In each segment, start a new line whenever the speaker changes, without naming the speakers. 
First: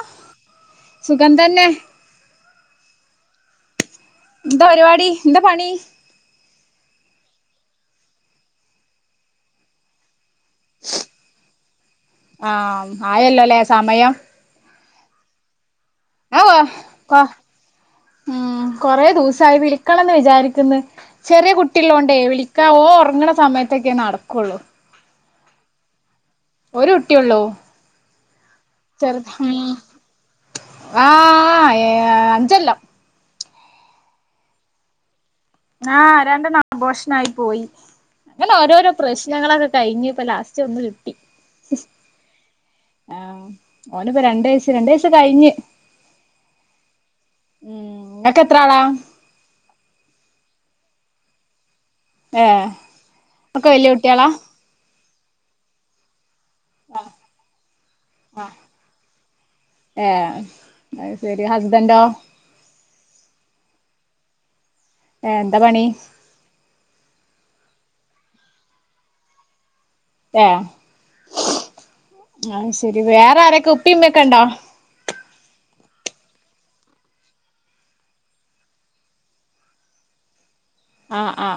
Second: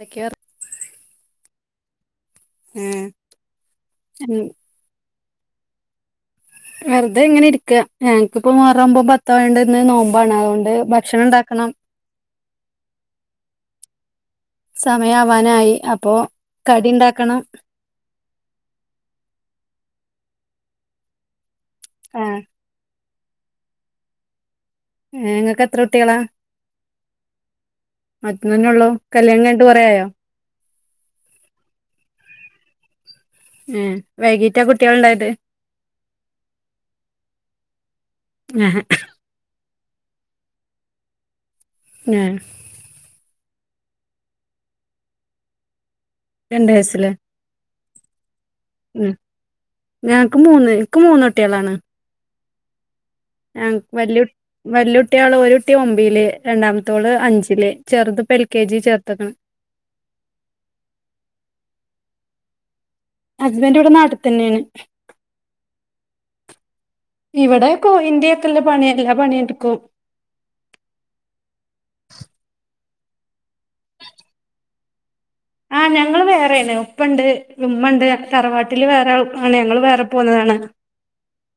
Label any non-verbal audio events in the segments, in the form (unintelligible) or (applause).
എന്തൊക്കെയ
സുഖം തന്നെ
ഉം
എന്താ പരിപാടി എന്താ പണി
വെറുതെ എങ്ങനെ ഇരിക്കുവ ഞങ്ങക്കിപ്പ മുഹറം ഒമ്പും പത്തും ആയോണ്ട് നോ വേണം അതുകൊണ്ട് ഭക്ഷണം ഉണ്ടാക്കണം
ആഹ് ആയല്ലോല്ലേ സമയം
സമയാ വാനായി അപ്പോ
ആഹ്
കടി
കൊ
ഉണ്ടാക്കണം
ഉം കൊറേ ദിവസമായി വിളിക്കണംന്ന് വിചാരി (unintelligible) ചെറിയ കുട്ടിയള്ളോണ്ടേ
ആഹ്
വിളിക്കാവോ ഉറങ്ങണ സമയത്തൊക്കെ നടക്കുള്ളൂ
ഏ ങ്ങൾക് എത്ര കുട്ടികളാ
ഒരു കുട്ടിയ ഉള്ളൂ
ഒറ്റ തന്നെ ഉള്ളോ കല്യാണം കഴിഞ്ഞിട്ട് കുറേ ആയാ
ആ ഏ അഞ്ചൊല്ലം
ഉം വൈകീട്ട കുട്ടികൾ ഉണ്ടായത്?
ആ രണ്ടെണ്ണം അബോർഷൻ ആയി പോയി അങ്ങനെ
ആഹ്
ഓരോരോ പ്രശ്നങ്ങളൊക്കെ കഴിഞ്ഞ ഇപ്പ ലാസ്റ്റ് ഒന്ന് കിട്ടി
ആ
ഓനിപ്പോ രണ്ട് വയസ് രണ്ട് വയസ് കഴിഞ്ഞ്
രണ്ട് വയസിലേ
ഉം ഇങ്ങക്ക് എത്ര ആളാ
ഉം ഞങ്ങക്ക് മൂന്ന് ക്ക് മൂന്നൊട്ടികളാണ്
ഏഹ്
ആ
ഒക്കെ വല്യ കുട്ടികളാ
വല്യകു വല്യകു കുട്ടികള് ഒരു കുട്ടി ഒമ്പേല് രണ്ടാമത്തോള് അഞ്ചിലേ ചെറുത് പ്പ
ആ
എൽ കെ ജി ചേർത്തക്കണ്
ഏഹ് അത് ശരി ഹസ്ബൻഡോ?
ഹസ്ബൻഡ് ഇവിടെ നാട്ടിൽ തന്നെയാണ്
ഏ എന്താ പണി?
ഇവിടെയൊക്കെ ഇന്ത്യക്കല്ലേ പണി എല്ലാ പണിയെടുക്കും
ആ ആഹ് ശെരി വേറെ ആരൊക്കെ ഉപ്പിമ്മെക്കെ ഇണ്ടോ?
ആ ഞങ്ങള് വേറേണ് ഉപ്പണ്ട് ഉമ്മ ഉണ്ട് തറവാട്ടില് വേറെൾ ആണ് ഞങ്ങൾ വേറെ പോന്നതാണ്
ആ ആ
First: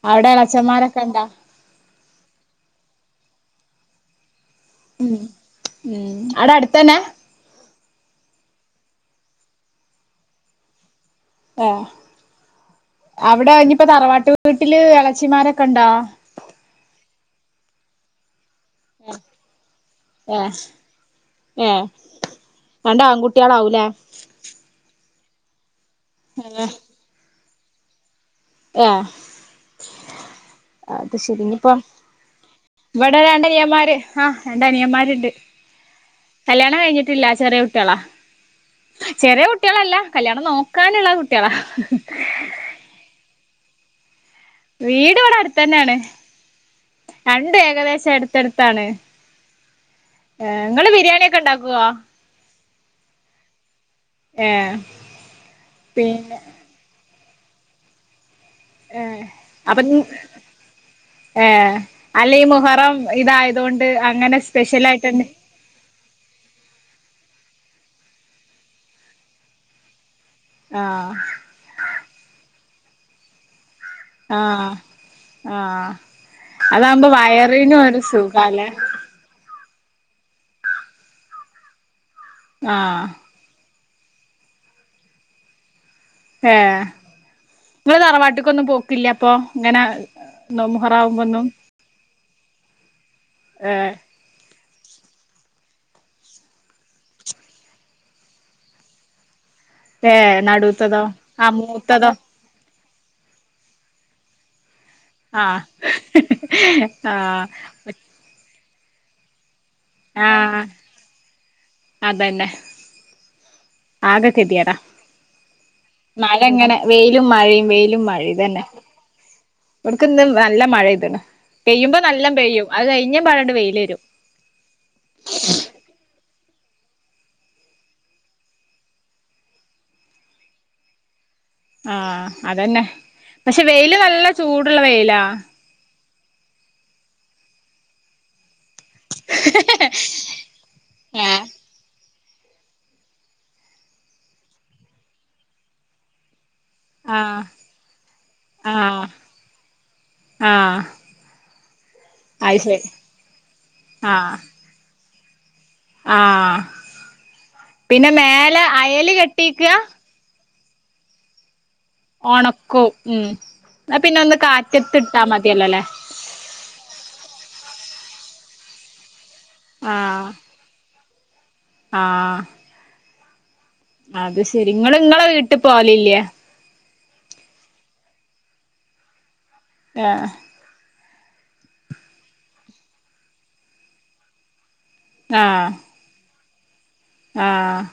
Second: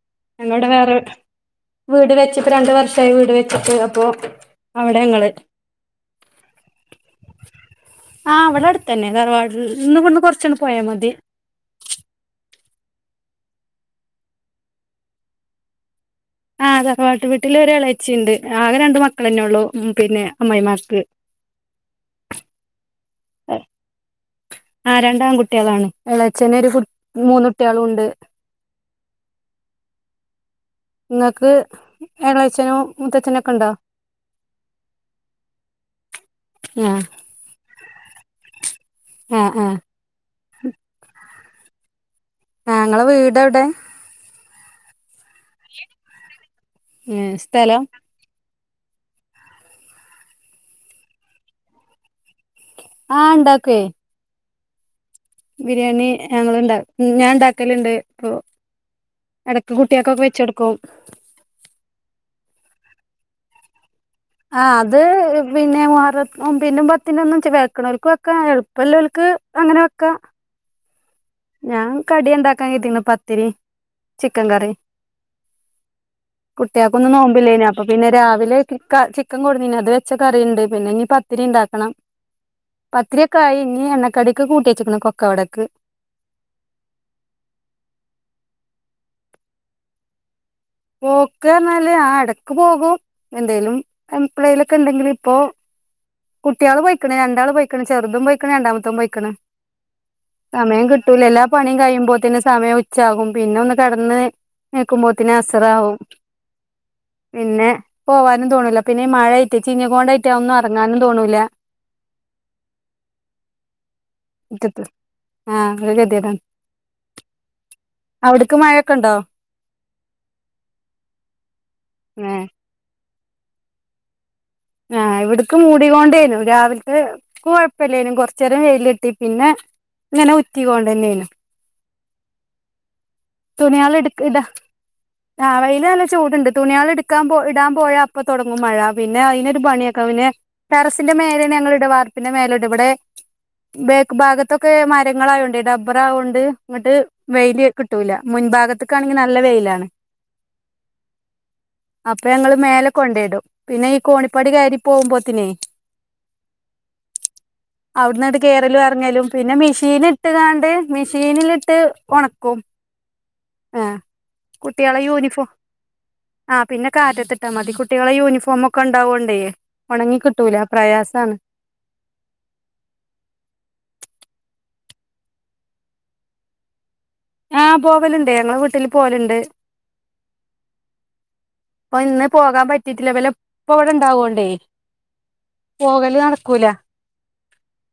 ആ
അങ്ങോട് വേറെ വീട് വെച്ചപ്പ രണ്ട് വർ ഷായി വീട് വെച്ചിട്ട് അപ്പൊ അവിടെ
ഉം
ഞങ്ങള്
ഉം അവ്ടെ അടുത്തന്നാ
ആഹ് ഇവിടെ അടുത്തന്നെ തറവാടിന്ന് ഇവിടന്ന് കൊറചൊന്ന് പോയാ മതി
ആ അവിടെ ആയിഞ്ഞപ്പോ തറവാട്ട് വീട്ടില് ഇളച്ചിമാരൊക്കെ അണ്ടോ?
ആ തറവാട്ടു വീട്ടില് ഒര് എളേച്ചിണ്ട് ആകെ രണ്ട് മക്കളെന്നെ ഉള്ളൂ മ് പിന്നെ
ഏഹ്
അമ്മായിമാക്ക്
ഏഹ് രണ്ട് ആൺകുട്ടികളാവൂലേ?
ആ രണ്ട് ആൺകുട്ടികളാണ് എളച്ചന് ഒരു ഫു മൂന്ന് കുട്ടികളുണ്ട്
ഏ അത് ശെരി
നിങ്ങക്ക്
ഇനിപ്പം
ഇളയച്ചനും
ഇവിടെ
മുത്തച്ഛനൊക്കെ ഉണ്ടോ
രണ്ടനിയന്മാര് ആ രണ്ട് അനിയന്മാര്ണ്ട് കല്യാണം
ആ
കഴിഞ്ഞിട്ടില്ല ചെറിയ കുട്ടികളാ
ആ
ചെറിയ
ആ
കുട്ടികളല്ല കല്യാണം നോക്കാനുള്ള കുട്ടികളാ
ആ ഇങ്ങളെ വീട് എവിടെ?
വീട് ഇവിടെ അട്ത്തന്നെയാണ്
ഏ
രണ്ടും
സ്ഥലം
ഏകദേശം അട്ത്തടുത്താ ത്താണ് ഏ നിങ്ങള് ബിരിയാണിയൊക്കെ ഇണ്ടാക്കുവോ?
ആ ഇണ്ടാക്കുവേ
ഏ
ബിരിയാണി
പിന്നെ
ഞങ്ങള് ഇണ്ടാ ഞാൻ ഇണ്ടാക്കലുണ്ട് പ്പൊ
ഏഹ് അപ്പൊ ൻ ഏഹ് അല്ലെ ഈ മുഹറം ഇതായതോ
ആ അത് പിന്നെ മുഹറ ഒമ്പേനും പത്തിനൊന്നും ച്ച് വേക്കണോർക്ക് വെക്കാ എളുപ്പല്ലോല്ക്ക് അങ്ങനെ വെക്കാ
ആഹ്
ഞാൻ കടി ഇണ്ടാക്കാനാ കര്തീക്ക്ണ പത്തിരിം
ആ
ചിക്കൻ കറിം
ആ അതാകുമ്പോ
കുട്ടിയെൾക്കൊന്നും നോമ്പില്ലേനി.
വയറിനും
അപ്പൊ
ഒരു
പിന്നെ
സുഖല്ലേ
രാവിലേക്ക്‌ ഇക്ക ചിക്കൻ കൊടുന്നീനി അ ത് വെച്ച കറി ഇണ്ട്. പിന്നെ ഇനി പത്തിരി ഇണ്ടാക്കണം
ആ
പത്തിരിയൊക്കെ ആയി. ഇനി എണ്ണക്കടിക്ക് കൂട്ടിയേച്ക്ണ്‌ കൊക്കവടക്ക്
ഏഹ് ഇങ്ങള് തറവാട്ട്ക്കൊന്നും പോക്കില്ല അപ്പൊ ഇങ്ങനെ മുഹറാവുമ്പോന്നും
പോക്ക് പറഞ്ഞാല് ആ എടക്ക് പോകും
ഏ
എന്തേലും എപ്ളേലു ക്കൊണ്ടെങ്കില് ഇപ്പോ കുട്ടിയേള് പോയിക്കണ് രണ്ടാള് പോയിക്കണ് ചെറുതും പോയിക്കണ് രണ്ടാമത്തും പോയിക്കണ്
ഏ
സമയം
നടുത്തതോ
കിട്ടൂല എല്ലാ
ആ
പണിയും
മൂത്തതോ
കഴിയുമ്പോതിന്നു സമയം ഉ ച്ചാകും പിന്നെ ഒന്ന് കടന്ന് എനിക്കുമ്പോഴ്ത്തിന് അസ്
ആഹ്
വും.
ആഹ്
പിന്നെ പോവാനും തോണില്ല പിന്നെ ഈ മഴയ് ട്ട് ചീഞ്ഞ്ക്കൊണ്ടായിറ്റെ ഒന്നും
ആഹ്
എറങ്ങാനും തോന്നൂല
അതന്നെ ആകെ കെതിയേടാ
ആഹ് ഒരു
മഴ
ഗതികേടാണ്
ഇങ്ങനെ വെയിലും മഴയും വെയിലും മഴയും
അവിടക്ക്
ഇതന്നെ
മഴയൊക്കെ ഉണ്ടോ
ഇവിട്ക്ക് ഇന്ന് നല്ല മഴ പെയ്ത്ണ്. പെയ്യുമ്പം നല്ലം
ഏഹ്
പെയ്യും അത് കഴിഞ്ഞെമ്പാടണ്ട് വെയിലെരും
ആ ഇവിടക്കും മൂടികൊണ്ടേനു രാവിലത്തെ കുഴപ്പല്ലേനു കൊറച്ചേരം വെയിലിട്ടി. പിന്നെ ഇങ്ങനെ ഉറ്റികൊണ്ടന്നേനു.
ആ അതന്നെ. പക്ഷെ വെയില്
തുണിയാള് എടു
നല്ല ചൂടുള്ള വെയിലാ
ചൂട്ണ്ട്. തുണിയേള് ഇട്ക്കാൻ പോ ഇടാൻ പോയ അപ്പൊ തൊട ങ്ങും മഴ. പിന്നെ അയിനൊരു പണിയേക്ക പിന്നെ ടെറസിന്റെ
ഏഹ്
മേലെ ഞങ്ങളിട വാ ർപ്പിൻ്റെ മേലട. ഇബടെ ബേക്ക് ഭാഗത്തൊക്കെ മരങ്ങളായൊണ്ടെ ഡബ്ബറായോണ്ട് ഇങ്ങട്ട്
ആഹ്
വെയില് കിട്ടൂല
ആഹ്
മുൻഭാഗത്ക്കാണെങ്കി നല്ല വെയിലാണ്
ആഹ്
അപ്പോ ഞങ്ങള്
അത് ശരി
മേലെ കൊണ്ടേയിടും പിന്നെ ഈ
ആഹ്
കോണിപ്പാടി കയരി പോകുമ്പോത്തിനേ
ആഹ് പിന്നെ
അവിടന്നങ്ങട്ട്
മേലെ
കേറലും
അയല്
എറങ്ങലും പിന്നെ
കെട്ടിക്കാ
മെഷീൻ ഇട്ട് കാ ണ്ട് മെഷീനിലിട്ട് ഒണക്കും ആഹ്
ന്നാ പിന്നെ ഒന്ന്
കുട്ടിയളെ
കാറ്റത്തിട്ടാ
യൂണിഫോ.
മതിയല്ലോല്ലേ
ആഹ് പിന്നെ കാറ്റത്തിട്ടാ മതി. കു ട്ടികളെ യൂണിഫോമ് ഒക്കെ ഉണ്ടാവോണ്ടേ ഒണങ്ങി
ആഹ്
കിട്ടൂല പ്രയാസാണ്
ആഹ് അത് ശെരി ഇങ്ങള് ഇങ്ങളെ വീട്ടിൽ പോവലില്ലേ
ആ പോവല്ണ്ട് ഞങ്ങള് വീട്ടില് പോല്ണ്ട്
ഏഹ്
അപ്പോ ഇന്ന് പോകാൻ പറ്റിട്ടില്ല ഇവല ഇപ്പ ഇവിടെ ഇണ്ടാവോണ്ടേ
ആഹ്
പോകല് നട ക്കുല
ആഹ്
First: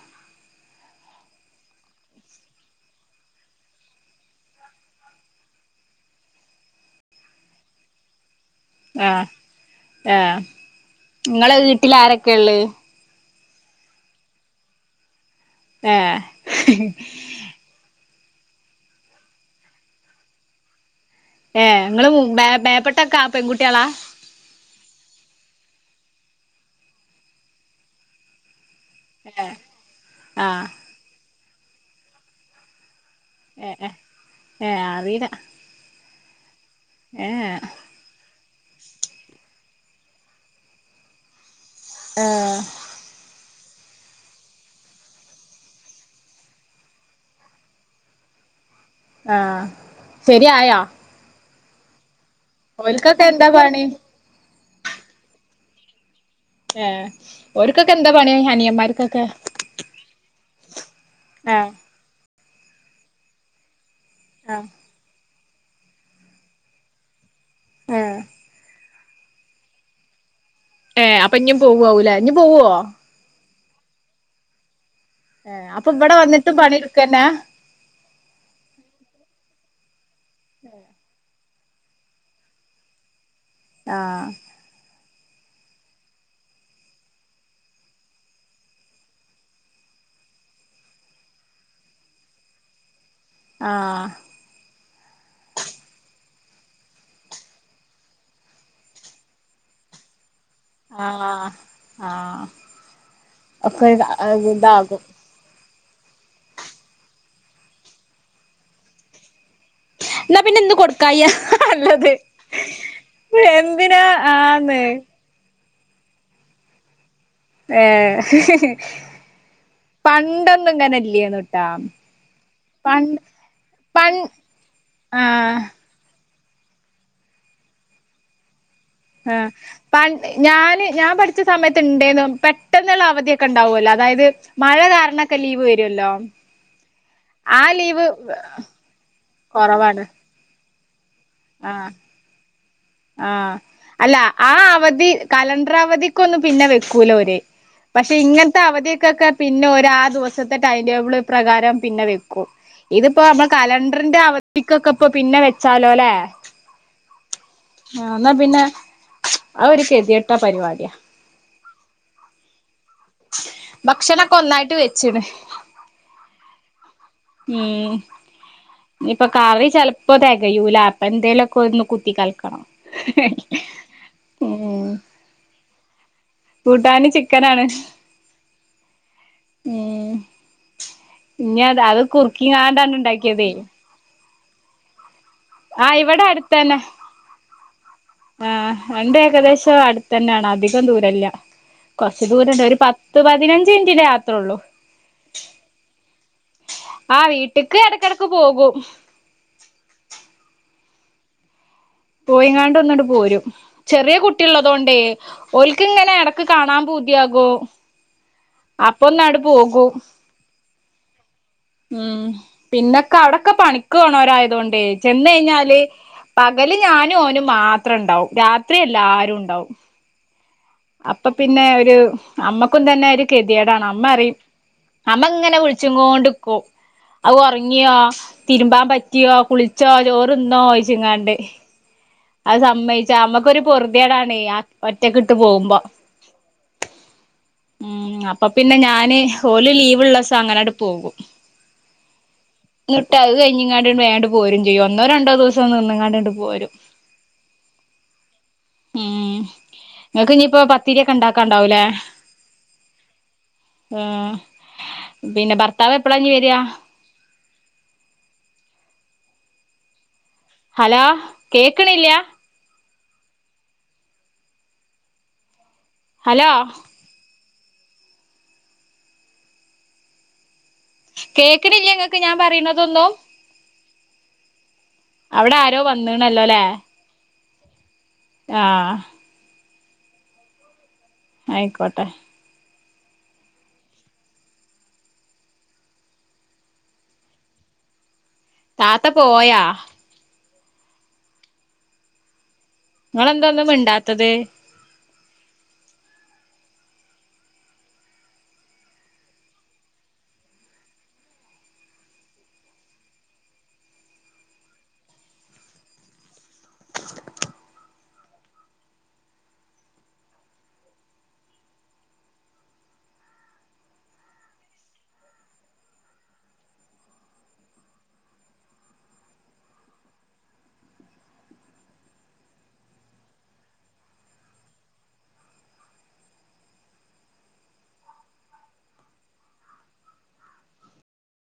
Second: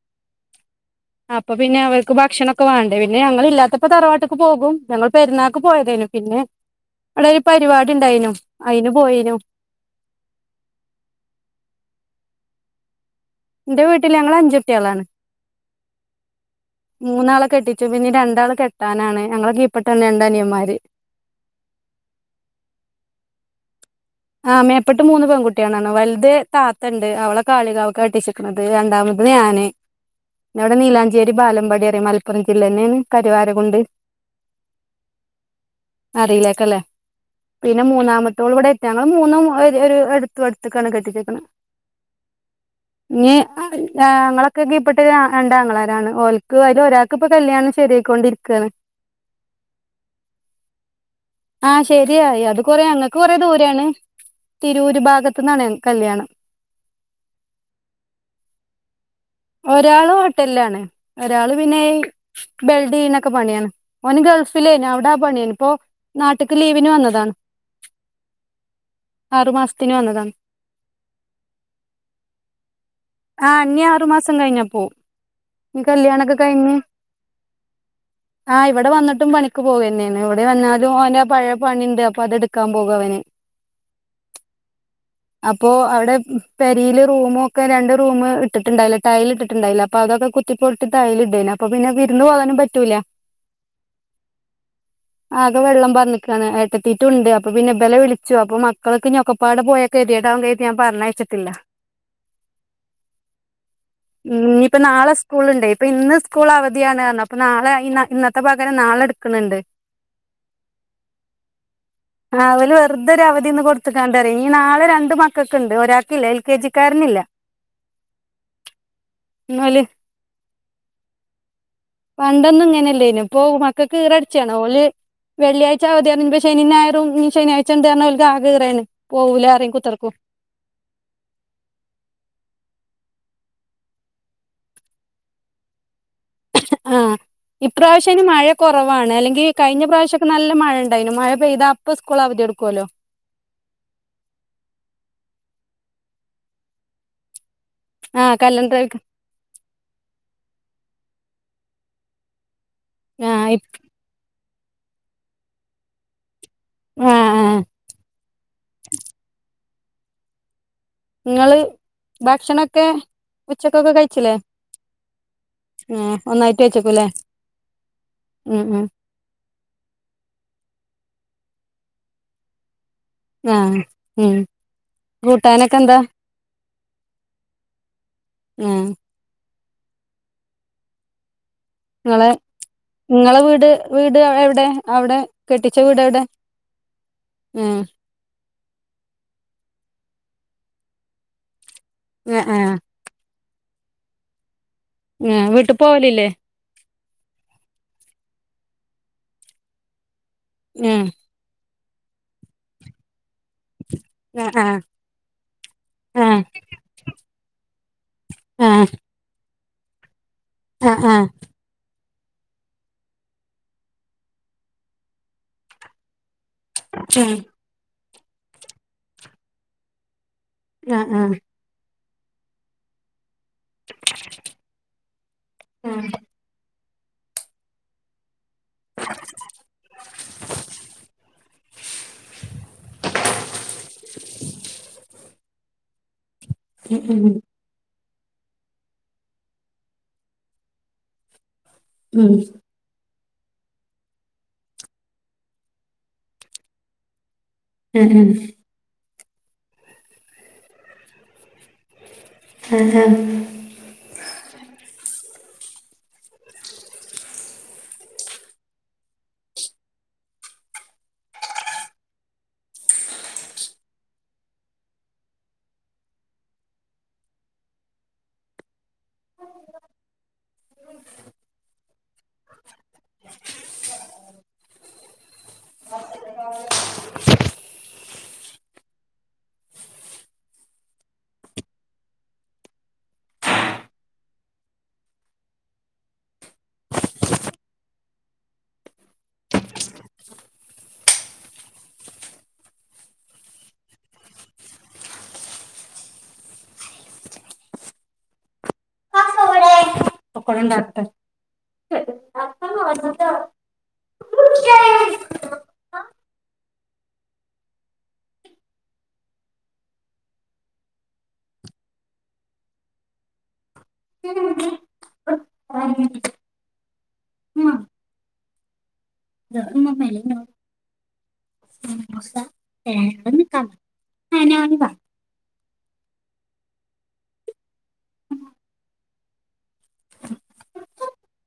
അപ്പോ പിന്നെ അവർക്ക് ഭക്ഷണൊക്കെ വേണ്ടേ പിന്നെ ഞങ്ങൾ ഇല്ലാത്തപ്പോ തറവാട്ട്ക്ക് പോകും. ഞങ്ങൾ പെരുന്നാൾക്ക് പോയതേനു പിന്നെ അവിടെ ഒരു പരിപാടി ഉണ്ടായിനു അയിന്
ആഹ്
പോയിനു
ആഹ് ഇങ്ങളെ വീട്ടിൽ ആരൊക്കെ ഇള്ളേ
ഇന്റെ വീട്ടില് ഞങ്ങള് അഞ്ചുട്ടിയേളാണ്
ഏഹ്
മൂന്നാളെ കെട്ടിച്ചു. പിന്നെനി രണ്ടാള് കെട്ടാനാണ് ഞങ്ങളെ കീപ്പെട്ടന്നെ രണ്ട് അനിയന്മാര്
ഏഹ് ഇങ്ങള് മൂ മേ മേപ്പട്ടേക്ക പെൺകുട്ടിയേളാ
പ്പട്ട് മൂന്ന് പെൺകുട്ടിയേളാണ് വലുത് താത്ത് ഇണ്ട് അവളെ കാളികാവ്ക്ക കെട്ടിച്ക്കണ ത് രണ്ടാമത്തത്
ഏഹ്
ഞാന്
ആഹ്
ഇവിടെ നീലാഞ്ചേരി ബാലമ്പടി അറിയോ മലപ്പുറം ജില്ലെന്നേണ്
എ എ ഏ അറീല്ല
അറിയില്ലേക്കല്ലേ. പിന്നെ മൂന്നാമത്തോള് ഇവടെ ഞങ്ങള് മൂന്നും ഒരു എടുത്തു അടുത്തക്കാണ് കെട്ടിച്ചേക്കണേ
ഏ
ഞങ്ങളൊക്കെ കിപ്പാട്ട് രണ്ടാങ്ങളാരാണ് ഒന്ക് അതില് ഒരാൾക്ക് ഇപ്പോ കല്യാണം ശരിയായിക്കൊണ്ടിരിക്കണ്
ആ ശരിയായാ
ആ ശെരിയായി അത് കൊറേ അങ്ങക്ക് കൊറേ
എന്താ പണി
ദൂരാണ് തിരൂര് ഭാഗത്ത്ന്നാണ് കല്യാണം
ഏ ഓര്ക്കൊക്കെ എന്താ പണിയ അനിയന്മാർക്ക്
ഒരാള് ഹോട്ടലിലാണ് ഒരാള്
ഏഹ്
പിന്നെ ബെൽഡ് ഏയ്ന്നൊക്കെ പണിയാണ് ഓന്
ആഹ്
ഗൾഫില് അയിനു അവിടാ പണിയേനു ഇപ്പോ നാട്ട്ക്ക് ലീവിന് വന്നതാണ്
ഏഹ്
ആറുമാസത്തിന് വന്നതാണ്
ഏ അപ്പോ ഇനിം പോവവൂല ഇനി പോവോ
ആ ഇനി ആറു മാസം കഴിഞ്ഞാ
ഏ
പോകും
അപ്പൊ ഇവിടെ
കല്യാണൊക്കെ
വന്നിട്ടും
കഴിഞ്ഞു
പണിയെടുക്കന്നെ
ആഹ ഇവിടെ വന്നിട്ടും പണിക്ക പോകന്നെയാണ് ഇവിടെ വന്നാലും അവന്റെ പഴയ പണിണ്ട് അപ്പൊ അതെടുക്കാൻ പോകും അവന്
ആ
അപ്പോ അവിടെ പെരിയില് റൂമൊക്കെ രണ്ട് റൂമ ഇട്ടിട്ടുണ്ടായില്ല ടൈല് ഇട്ടിട്ടുണ്ടായില്ല അപ്പൊ അതൊക്കെ കുത്തിപ്പോട്ടി ടൈല് ഇടേന് അപ്പൊ പിന്നെ വിരുന്ന് പോകാനും പറ്റൂല
ആഹ്
ആകെ വെള്ളം പറഞ്ഞ ട്ടെത്തിയിട്ടുണ്ട് അപ്പൊ പിന്നെ ബില വിളിച്ചു അപ്പൊ മക്കൾക്ക് ഞൊക്കപ്പാടെ പോയൊക്കെ എരിയടാൻ ഞാൻ പറഞ്ഞയിച്ചിട്ടില്ല
ആഹ് ആഹ് ഒക്കെ
ഇനി ഇപ്പോ
ഇതാകും
നാളെ സ്കൂളി ഇപ്പൊ ഇന്ന് സ്കൂൾ അവധിയാണ് അപ്പ നാളെ ഇന്നത്തെ പകരം നാളെ എടുക്കുന്നുണ്ട്
എന്നാ പിന്നെ എന്ത് കൊടുക്കായ നല്ലത്
ആ അവല് വെറുതൊരു അവധിന്ന്
എന്തിനാ
കൊടുക്കണ്ടിയ ഈ
ആന്ന്
നാളെ രണ്ട് മക്കൾ ണ്ട് ഒരാക്കില്ല എൽ കെ ജിക്കാരനില്ല
ഏ
ഓല്
പണ്ടൊന്നും ഇങ്ങന ഇല്ലേന്നുട്ടാ
വണ്ടൊന്നും ഇങ്ങനല്ല
പണ്ട്
ഇന് പോകും മക്കെ
പൺ
കീറടിച്ചാണ് ഓല്
ആഹ്
വെള്ളിയാഴ്ച അവധി ശനി ഞായരും ഈ ശനിയഴ്ച ഉണ്ട തഞ്ഞ ആഗഹയാണ്
ആ പ ഞാൻ ഞാൻ പഠിച്ച സമയത്ത് ഉണ്ടേെന്ന പെ പെട്ടെന്നുള്ള അവധിയൊക്കെ ഉണ്ടാവുമല്ലോ അതായത് മഴ കാരണൊക്കെ ലീവ് വരുല്ലോ
ആ ഇപ്രാവശ്യം ഇന് മഴ കുറവാണ് അല്ലെങ്കി കഴിഞ്ഞ
കൊറവാണ്
പ്രാവശ്യ ഒക്കെ ന മഴണ്ടായിരുന്നു മഴ പെയതത്പ്പപ്പോ സ്കൂൾ അവധി എടുക്കുമല്ലോ
ആ അല്ല ആ അവധി കലണ്ടർ അവധിക്കൊന്നും പിന്നെ വെക്കൂലോ ഒര് പക്ഷെ
ആഹ്
ഇങ്ങനത്തെ
കലണ്ടറിൽക്ക്
അവധിയൊക്കൊക്കെ പിന്നെ ഒ ആ ദിവസത്തെ ടൈ പ്രകാരം പിന്നെ വെക്കും ഇതിപ്പോ നമ്മ
ആഹ് ഇ
കലണ്ടറിന്റെ അവ മിക്ക കപ്പ് പിന്നെ വെച്ചാലോല്ലേ
ആ. ആ
ആ എന്നാ പിന്നെ ആ ഒരു ഗതികെട്ട പരിപാടിയാ
ഞങ്ങള് ഭക്ഷണൊക്കെ ഉച്ചക്കൊക്കെ കഴിച്ചില്ലേ
ഭക്ഷണൊക്കെ ഒന്നായിട്ട് വെച്ച്ണ്
ആ ഒന്നായിട്ട് വെച്ചക്കൂല്ലേ
ഇയിപ്പൊ കറി ചിലപ്പോ തികയൂല അപ്പ എന്തേലുമൊക്കെ ഒന്ന് കുത്തി കൽക്കണം
ആ ഉം കൂട്ടാനൊക്കെ എന്താ
കൂട്ടാൻ ചിക്കനാണ്
ആഹ്
ഉം ഇനി അത്
ഇങ്ങളെ
കുറുക്കിങ്ങാണ്ടാണ് ഉണ്ടാക്കിയതേ
ദേ അവിടെ
ആ ഇവിടെ അടുത്തന്നെ
ഉം
ആ രണ്ട് ഏകദേശം അടുത്ത തന്നെയാണ് അധികം ദൂരല്ല കൊറച്ചു
ആഹ്
ദൂരണ്ട്
ആഹ്
ഒരു പത്ത് പതിനഞ്ച് മിനിന്റെ യാത്രയ ഉള്ളു
ഉം വീട്ടു പോവലില്ലേ
ആ വീട്ടക്ക് ഇടക്കിടക്ക് പോകും
ഏഹ്
പോയിങ്ങാണ്ട് ഒന്നിണ്ട് പോരും. ചെറിയ
ആഹ്
കുട്ടിയുള്ളതോണ്ടേ ഓൽക്ക് ഇങ്ങനെ
ആഹ്
എടക്ക് കാണാൻ പൂത്യാകു. അപ്പൊന്നാട് പോകൂ
അ ആ
ഉം പിന്നൊക്കെ അവടൊക്കെ പണിക്ക് പോണോരായതുകൊണ്ട് ചെന്നയ്ഞ്ഞാല് പകല് ഞാനു ഓനുമാത്രണ്ടാവും രാത്രി എല്ലാരുണ്ടാവും
ആഹ് ആഹ്
അപ്പൊ
ആഹ്
പിന്നെ ഒരു അമ്മക്കും തന്നെരു ഗതികേടാണ് അമ്മ അറിയും അമ്മങ്ങനെ വിളിച്ചു
ആഹ്
കോണ്ട്‌ക്കും ഔ ഉറങ്യോ തിരുമ്പാൻ പറ്റിയോ കുളിച്ചോ ചോറ് തിന്നോയ്ച്ച്ങ്ങാണ്ട് അത് സമ്മയിച്ച മ്മക്കൊരു പൊറുതേടാണ് ഒറ്റക്കിട്ട് പോകുമ്പോ
ഉ ഉം
ഉം അപ്പൊ പിന്നെ ഞാന് ഓല് ലീവ്ള്ളീസങ്ങനെണ്ട് പോകും
ഉം
ന്ന്ട്ടഹ്‌ കഴിഞ്ഞിങ്ങാണ്ട് വേണ്ട് പോരും ചെയ്യും ഒന്നോ രണ്ടോ ദിവസം നിന്ന് ങ്ങാണ്ട് പോരും
(unintelligible)
ഏ നിങ്ങക്കിഞ്ഞിപ്പോ പത്തിരി ഒക്കെ ണ്ടാക്കാണ്ടാവൂലേ
ആ ഹാ
പിന്നെ ഭർത്താവെപ്പളാഞ്ഞി വരാ ഹലോ കേക്ക്ണില്ല്യാ ഹലോ കേക്ക്ണില്ല്യ ങ്ങക്ക് ഞാൻ പറീണതൊന്നും അവ്ടാരോ വന്ന്ണല്ലോലേ ആ ആയിക്കോട്ടെ താത്ത പോയാ ങ്ങളെന്താ ഒന്നും മിണ്ടാത്തത്
(unintelligible) ഉമ്മ ഏ (unintelligible)